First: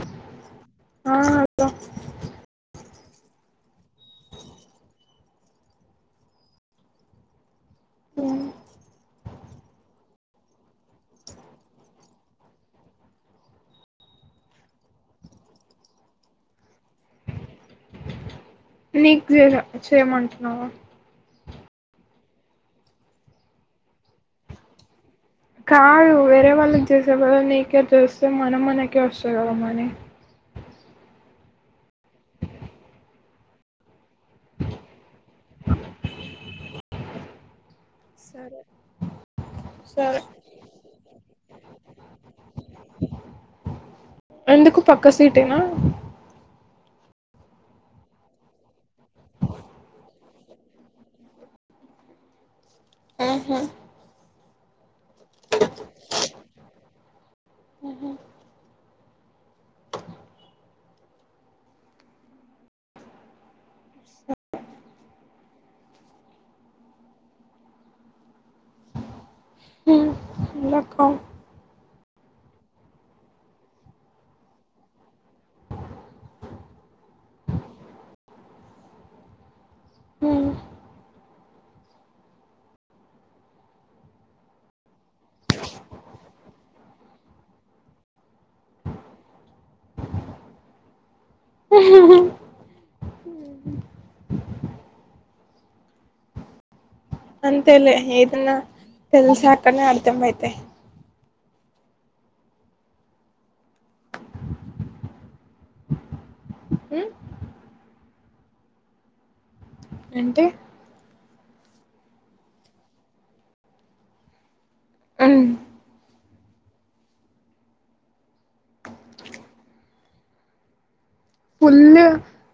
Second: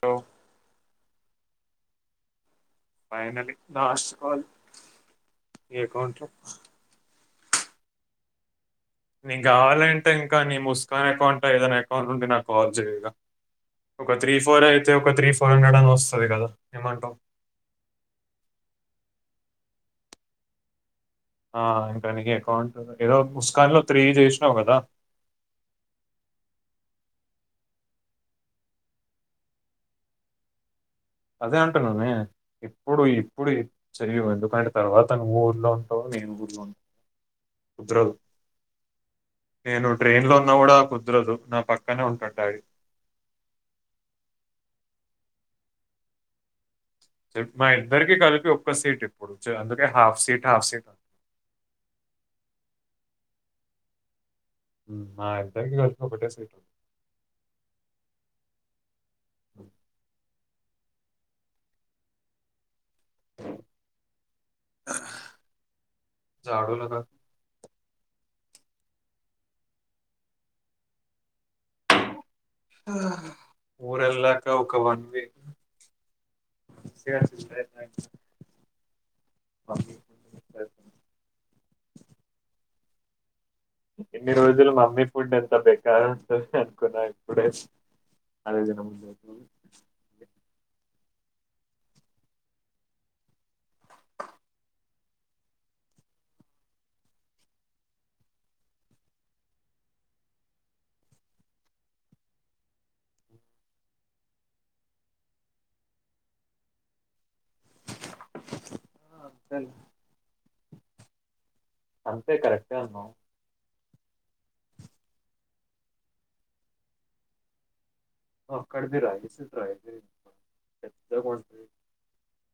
Hello ఆ hello finally last call ఏ అకౌంట్లో నీ కావాలంటే ఇంకా నీ ముస్కాన్ అకౌంట ఏదైనా అకౌంట్ నుండి నాకు కాల్ చేయగా ఒక త్రీ ఫోర్ అయితే ఒక త్రీ ఫోర్ హండ్రెడ్ అని వస్తుంది కదా ఏమంటావ్ నీకు చే చేయమంటున్నావ ఆ ఇంకానికి అకౌంట్ ఏదో ముస్కాన్ లో త్రీ చేసినావు కదా కాదు వేరే వాళ్ళకి చేసేవాళ్ళ నీకే చేస్తే మనం మనకే వస్తది కదా మనీ అదే అంటా ననే ఇప్పుడు ఇప్పుడు చరివు ఎందుకంటే తర్వాత నువ్వు ఊర్లో ఉంటావు నేను ఊర్లో ఉంటావు కుదరదు సరే నేను సరే ట్రైన్ లో ఉన్నా కూడా కుదరదు నా పక్కనే ఉంటాడు డాడీ ఎందుకు పక్క సీట్ యేనా స మా ఇద్దరికి కలిపి ఒక్క సీట్ ఇప్పుడు స అందుకే హాఫ్ సీట్ హాఫ్ సీట్ ఆహా మా ఇద్దరికి కలిపి ఒకటే సీట్ చల్లగాద రకు ఊరల్లాకా ఒక వన్ వీక్ ఎన్ని రోజులు మమ్మీ ఫుడ్ ఎంత బెకార్ ఉంటుంది అనుకున్నా ఇప్పుడే ఆదన [unintelligible] అంతలే ఏదన్నా తెల్సాకనే అర్తమయితాయి హమ్ ఆ చల్ ఏంటి అంతే కరెక్టే అన్నా అ అక్కడ మీ రాసి రా ఫుల్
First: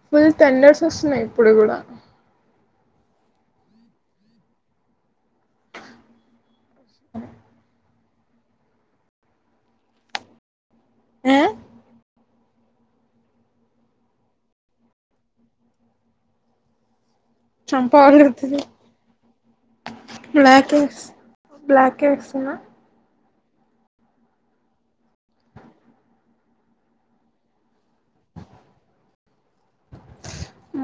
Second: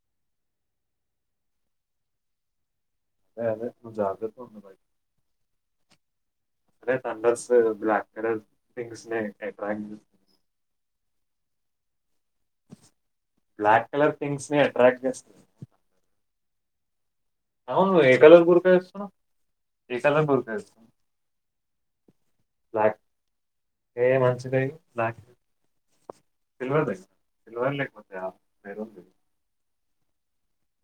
ఫుల్ టెండర్స్ వస్తున్నాయి ఇప్పుడు కూడా సరే జాగ్రత్త ఉండు మరి అదే తండర్స్ బ్లాక్ క థింగ్స్ అట్రాక్ట్ ఆ బ్లాక్ కలర్ థింగ్స్ నీ అట్రాక్ట్ చేస్తారు చంప కలర్ పగులుతుంది గురక వేస్తున్నావు ఏ కలర్ గురక బ్లాక్ వేస్తున్నావు ఎస్ బ్లాక్ ఎస్ బ్లాక్ ఏ మంచిద బ్లాక్ సిల్వర్ దగ్గ సిల్వర్ లేకపోతేయా మీరుంది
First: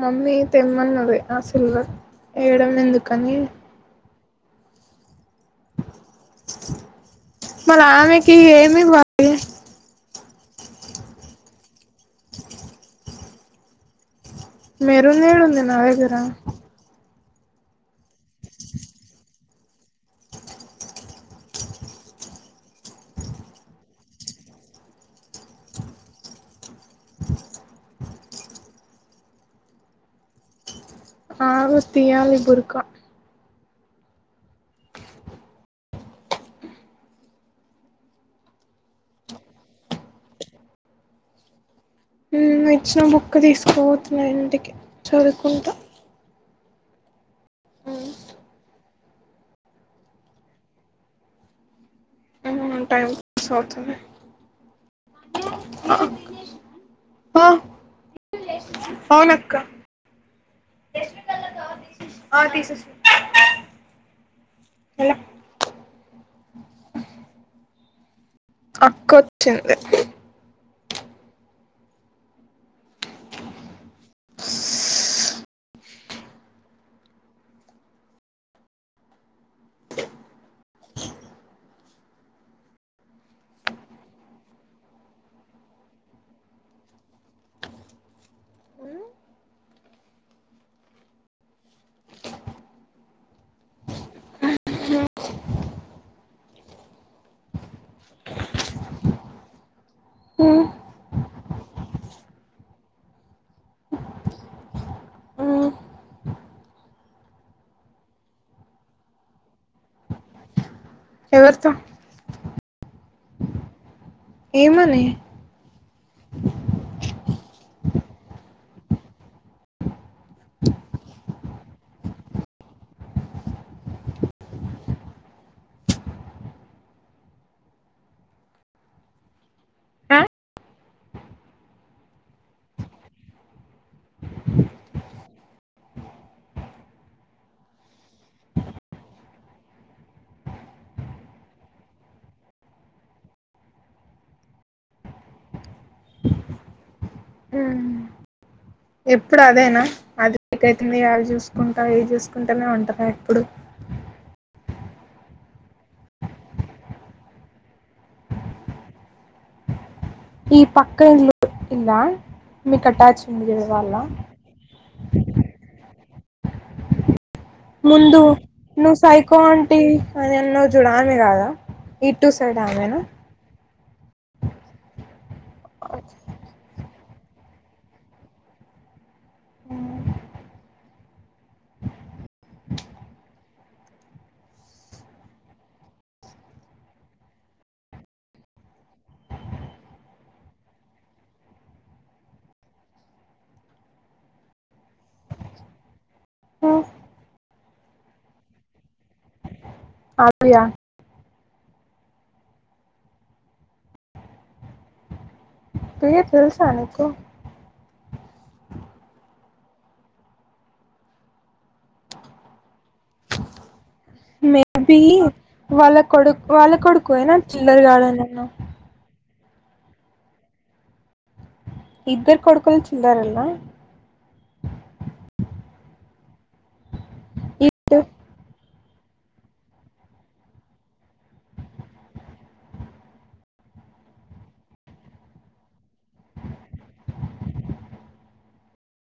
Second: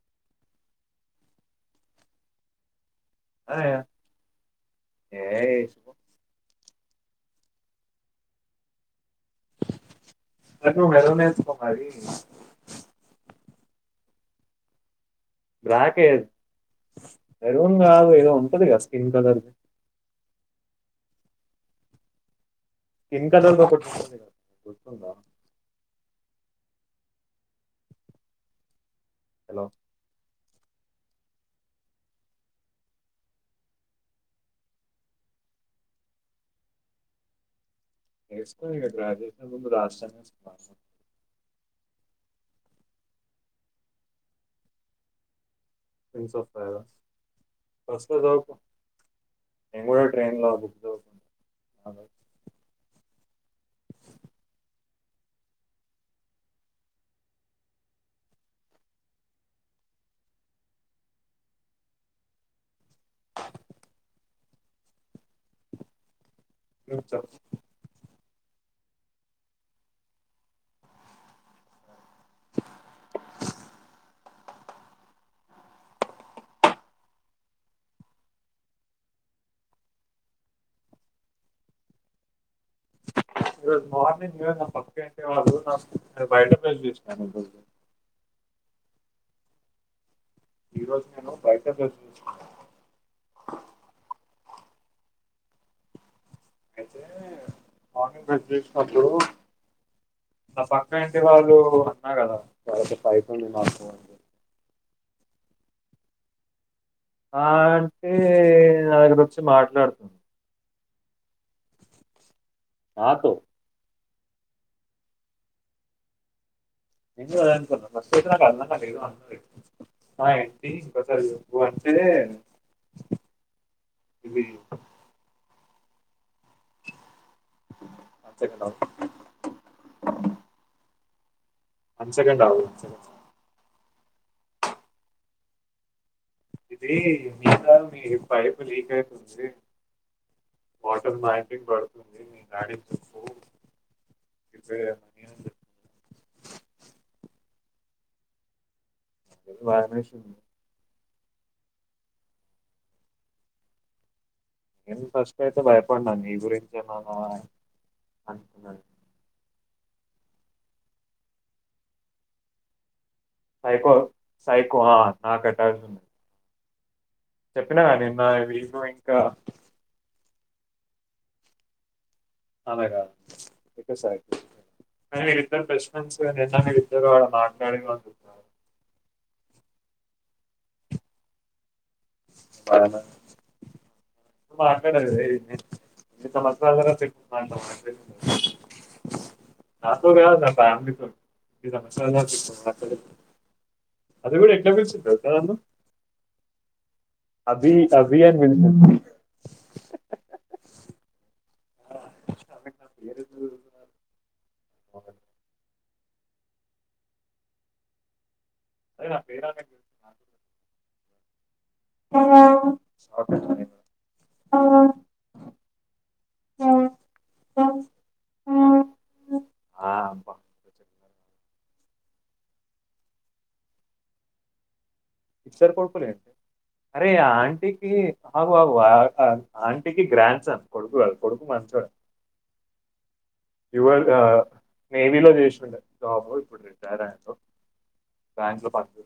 మమ్మీ తెమ్మన్నది ఆసల్ ఏడంమ ఎందు కానీ ఏయ్ మళ్ళ ఆమెకీ ఏమివ్వాలి ఆ నువ్వు మెరూన్ వేసుకో మరీ మీ రన్ ఏడా ఉంది నా బ్లాక్ ఏ దగ్గర మెరూన్ కాదు ఏదో ఉంటదిగా స్కిన్ కలర్ స్కిన్ కలర్ ది ఒకటి ఉంటుంది కదా గుర్తుందా హలో అగు తీయాలి బరుక ఏసుకో ఇగ [unintelligible] హు ఇచ్చిన బుక్ తీసుకుపోతున్నా ఇంటికి చదువుకుంటా ప్రిన్స్ ఆఫ్ పారస్ బస్ లో చదువుకో నేను కూడా ట్రైన్ లో బుక్ చదువు టైం అవుతుంది ఆ. హలో చ అక్క వచ్చింది స్ ఈరోజు మార్నింగ్ నా పక్కింటి వాళ్ళు నా నేను బయటికి వచ్చి చూసాను ఈ రోజు నేను బయటికి వచ్చి అయితే మార్నింగ్ బ్రష్ చేసేటప్పుడు నా పక్క ఇంటి వాళ్ళు అన్నా కదా వాళ్ళు పైపోండి మాత్రం అ ఆ అంటే నా దగ్గరికి వచ్చి మాట్లాడు ఎవరితో ఆటో ఏమని నేను అదే అనుకున్నా ఫస్ట్ అయితే నాకు అర్థం కాలే నాకు ఏద అన్నా నా ఏంటి ఇంకోసారి అంటే ఇది చెప్తా పచ్చ గడ్డి ఆవు ఇది మీకా మీ పైప్ లీక్ అయితుంది వాటర్ మార్పింగ్ పడుతుంది మీ గాడి తప్పుపేని ఉమ్ ఎప్పుడు చెప్పాను అదేనా భయం వేసింది అది లీక్ అవుతుంది కాల్ చూసుకుంటా ఏచూసుకుంటేనే ఉంటార ఎప్పుడు ఏం ఫస్ట్ అయితే భయపడిడాను నీ గురించేమనా అనుకున్నాను ఈ పక్కఇల్లు ఇలా మీక్ అటాచ్ ఉంది చూడు సైకో వాళ్ళ సైకో ఆ నాటకాలు ముందు నిన్న వీళ్ళు ను ఇంకా సైకో అంటి ఆ నిన్ను చూడాలని కాదా ఇటు సైడ్ ఆమెనా కసై [unintelligible] అయినా మీరు ఇద్దరు బెస్ట్ ఫ్రెండ్స్ కదా విన్నా నేను జుగ వాడు మాట్లాడిన [unintelligible] ఉ అయినా మాటాడండి ఇన్ని సంవత్సరాలు తర్వాత ఇప్పుడు [inaudible] నాతో కాదు నా ఫ్యామిలీతోని సంవత్సరాలు మాట్లాడ అది కూడా ఎట్లా పిలిచిద్ది తెలుసా నన్ను ఆ అభి అభి అని పిలిచింది అవ్యా ఆ అ పేరు అ ఆ ప్రియ తెల్సా నీకు అరే నా పేరు రాట్లే అయిపోయింది. మేబీ వాళ్ళ కొడుకు వాళ్ళ కొడుకేనా చిల్లర్ గాడు అని అన్నవ్ ఆ అబ్బా [inaudible] ఇద్దరు కొడుకులు చిల్లరోల్లా ఇద్దరు కొడుకులే ఆండి అరే ఆ ఆంటీకి బాబు [unintelligible] వా ఆ ఆంటీకి గ్రాండ్ సన్ కొడుకు గాదు కొడుకు మంచోడే యు ఎల్ ఇ నేవీలో చేసిండు జాబ్ ఇప్పుడు రిటైర్ అయ్యిండు బ్యాంక్ లో పనిచే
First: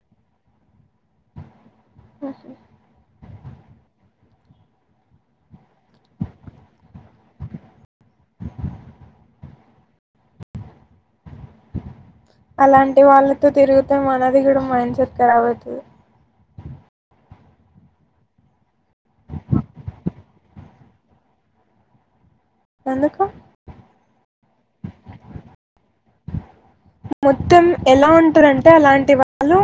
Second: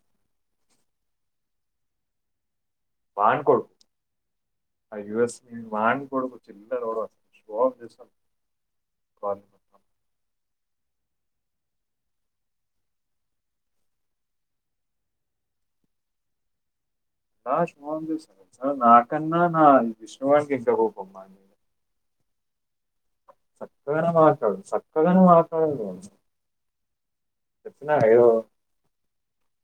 ఆహా వాన్కోడు ఆ యు ఎస్ ని మాన్కోడుకు చిల్లరోడు వాడు ఫోన్ చేస్త [inaudible] అలాంటి వాళ్ళతో తిరుగితే మనది కూడా మైండ్ సెట్ ఖరాబ్ అయితది లాస్ట్ ఫోన్ చేశారా నాకన్నా నా [unintelligible] ష్ వానికెక్కడ కోపం నా మీద ఎందుకు వేరే మాటాడు మొత్తం చెప్పినా ఎలా ఏదో ఉంటరంటే అలాంటి వాళ్ళు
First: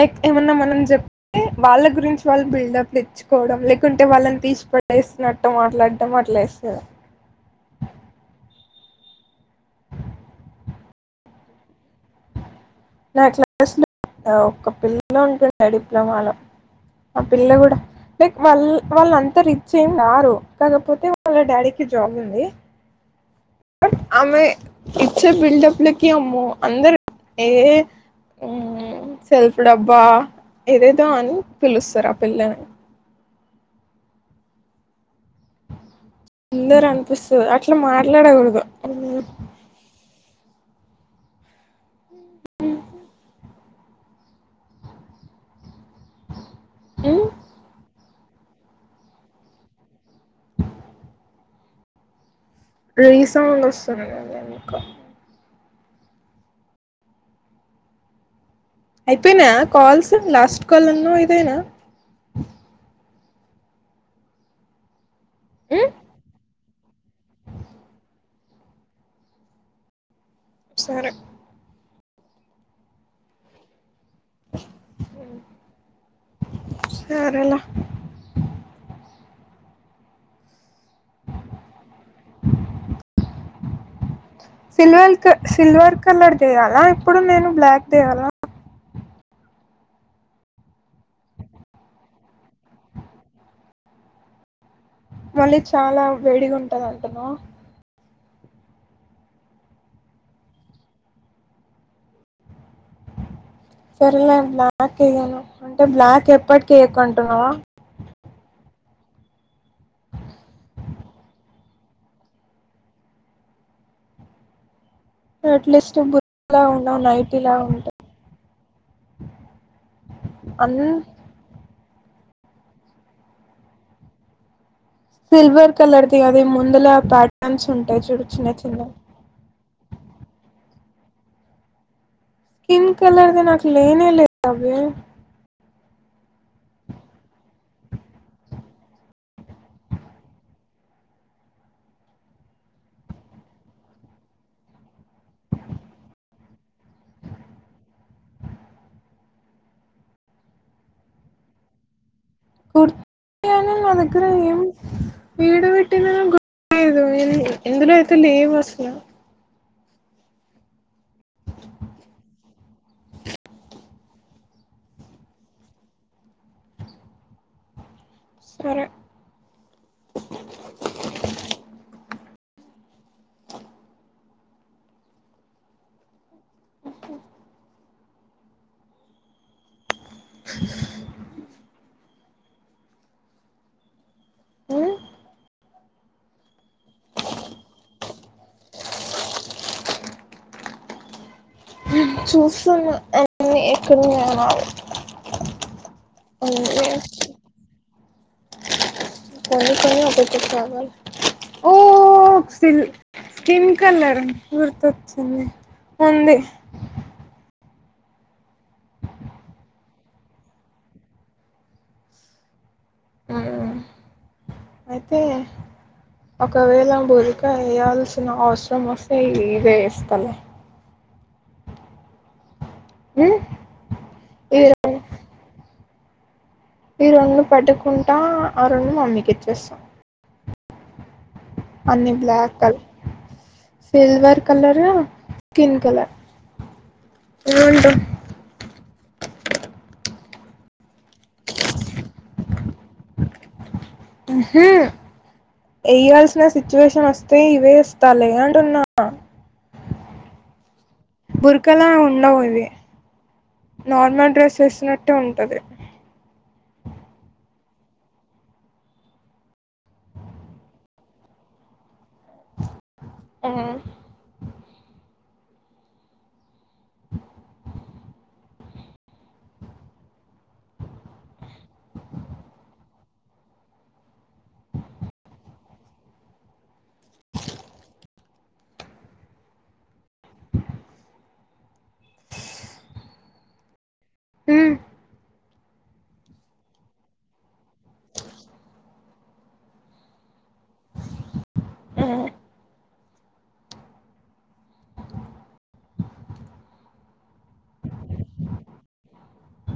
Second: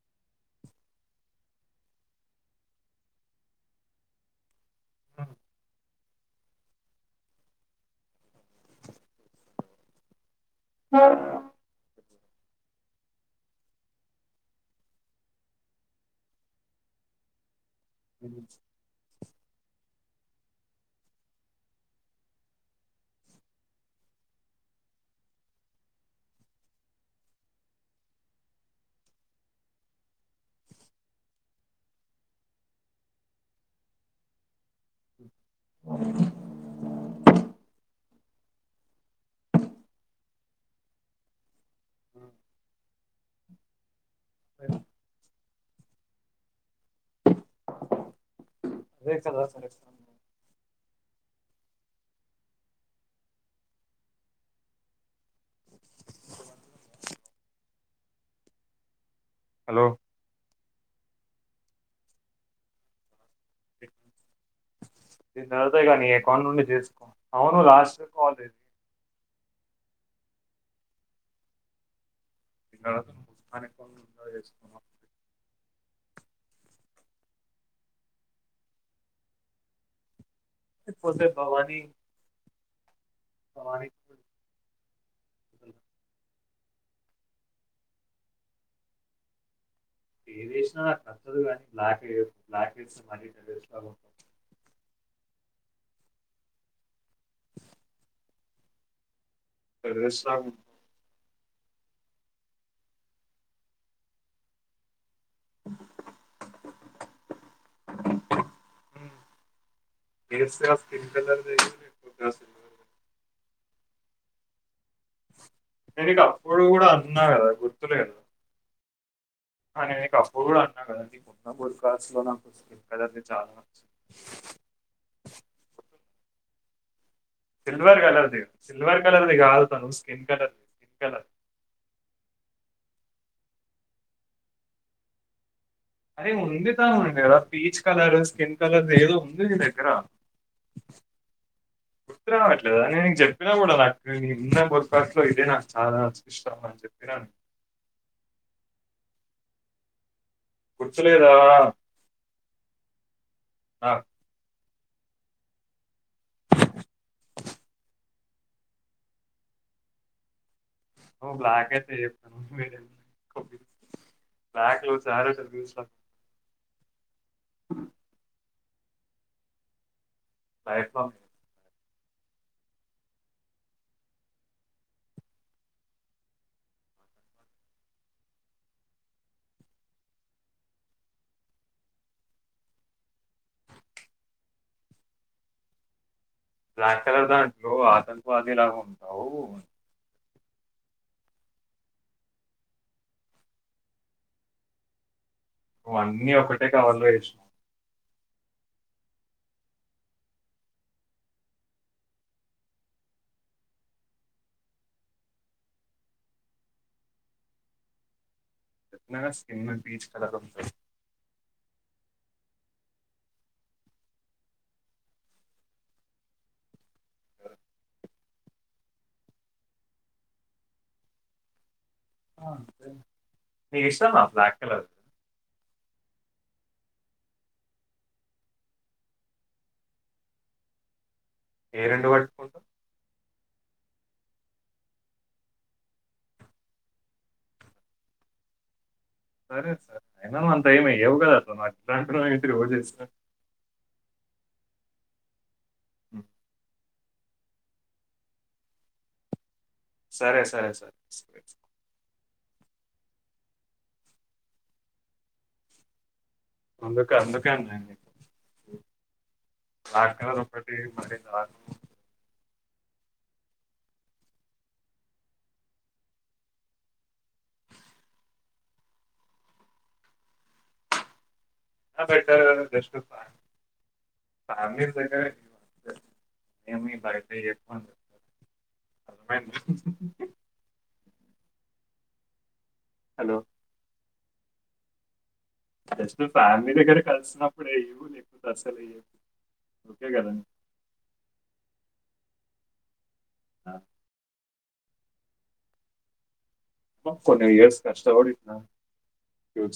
లైక్ ఏమన్నా మనం చెప్తే వాళ్ళ గురించి వాళ్ళు బిల్డప్ లిచ్చుకోవడం లేకుంటే వాళ్ళని తీసి ప [unintelligible] హ్మ్. డేసినట్టు మాట్లాడు టమట్లేస్తారా ఆ నా క్లాస్ లో ఒక పిల్ల ఉంటుండే డిప్లొమాలో ఆ పిల్ల కూడా లైక్ వల్ వళ్ళంత్ అంత రిచ్ ఏం కారు కాకపోతే వాళ్ళ డాడీకి జాబ్ ఉంది బట్ ఆమె ఇచ్చే బిల్డప్లకి అమ్మో అందరు ఏ సెల్ఫ్ డబ్బా ఏదేదో అని పిలుస్తారు ఆ పిల్లని అందరు అనిపిస్తున్నర్ అట్లా మా ఇలాగ ఉండదు అ ఉమ్ అ ఉమ్ అదే కదా రీసౌండ్ వస్తుందండి ఎందుకో అయిపొయినా హలో కాల్స్ లాస్ట్ కలన్నవ్ ఇదేనా [inaudible] నాదేగా నీ అకౌంట్ నుండి చేసుకో అవును లాస్ట్ కాల్ లేదు సరే ఇంకా అనకు వదిలేసుకుందాం సరేలా ఇటు పోతే భవాని [inaudible] భవాని సిల్వంకు సిల్వర్ కలర్ చేయాలా ఇప్పుడు నేను బ్లాక్ తేయ్యాల ఏం చేసినా కల్తది కానీ బ్లాక్ చెయ్యొద్దు బ్లాక్స్ చేస్తే మ మళ్ళీ చాలా వేడిగా ఉంటదాంటన థెర్సామ్ సరేలే అన్న బ్లాక్ కేయను అంటే బ్లాక్ ఎప్పటి కేయ క్ అంటున్నావ ఉమ్ డ్రెస్సెస్ స్కన్ కలర్ అట్లీస్ట్ నేను నీకు బుర్కాల అప్పుడు కూడా ఉండవు అన్నా నైటిలా ఉంటాయి అ నైనిక స్కూలు కూడా అన్ ఉన్న కద ఇంటికి పో నాకు వర్క్ రాసుకోన లేదంటే చాల మంది ముందుల పా సిల్వర్ కలర్ది సిల్వర్ కలర్దిగాదు తను skin colour skin colour skin colour ది నాకు లేనే లేదబే అరే ఉంది తాను ఉంది కదా పీచ్ కలర్ స్కిన్ కలర్ ఏదో ఉంది నీ దగ్గర గుర్తు రావట్లేదా నేను నీకు జె ప్పినా కూడా నాకు ఉన్న బుర్కాాస్ లో ఇదే నాకు చాలా ఇష్టం అని చెప్పినా గుర్తులేదా గుర్తుంది గాని నాకు నాదగారేంవుంది వీడ వెటింనానో గుర్తు లేదు ఎందులో అయితే లేవు అస్సల ఓ బ్లాక్ అయితే చెప్పాను మీ బ్లాక్ లో సారీ ఓ సారి చూసాను [inaudible] సరే బైక్ పంప్ [inaudible] హ్మ్ హు [unintelligible] బ్లాక్ కలర్ దాంట్లో అగంతవాసి ఉంటవ్ ఉ చూసాను అన్నీ ఎక్కడ ఉన్నమోని నువు అన్నీ ఒకటే కావార్లో ఏసినావు కొన్ని కొన్ని ఒకటి కవరు ఓ స్కిల్ స్కిన్ కలర్ గుర్తొచ్చింది ఉంది చెప్పిన గా స్కిన్ బీచ్ కలర్ ఉంటది మ్మ్ అయితే ఒకవేళ బురుక వేయాల్సి సినా అవసరం వస్తే ఇదే ఏస్తలే ఆ ఇది నీకు ఇష్టమా బ్లాక్ కలర్ ఈ రొండు పట్డుకుంటా ఆ రెండు మమ్మీకి ఇచ్చేస్తా ఏ రెండు అన్ని పట్టుకుంటావు బ్లాక్ కల్ silver colour skin colour gold సరే సా ఎలానో అంత ఏం ఎయ్యవ్ కద నా ఇలా రోజు ఎస్ హ్మ్ హు వయ్యవలసిన సిచువేషన్ వస్ వస్తే ఇవే ఇస్తాలే అంటున్నా సరే సరే సరే సరే. బురకలా ఉండవు అవి నార్మల్ డ్రెస్ వేసినట్టే ఉంటది అందుకే అందుకేండి ఆక్కల ఒక ఒకటి మరీ రా హ్మ్ హు ఇంగ బెటర్ కదండి బెస్ట్ అన్ని బెటర్ ఏ నాకైతే [unintelligible] [unintelligible] హలో మ్మ్ ఆ జస్ట్ ఫ్యామిలీ దగ్గర కలిసినప్పుడేవు లేకుపోతే అసలు ఇయవు ఓకే కదండి ఆ కొన్ని ఇయర్స్ కష్ట పడి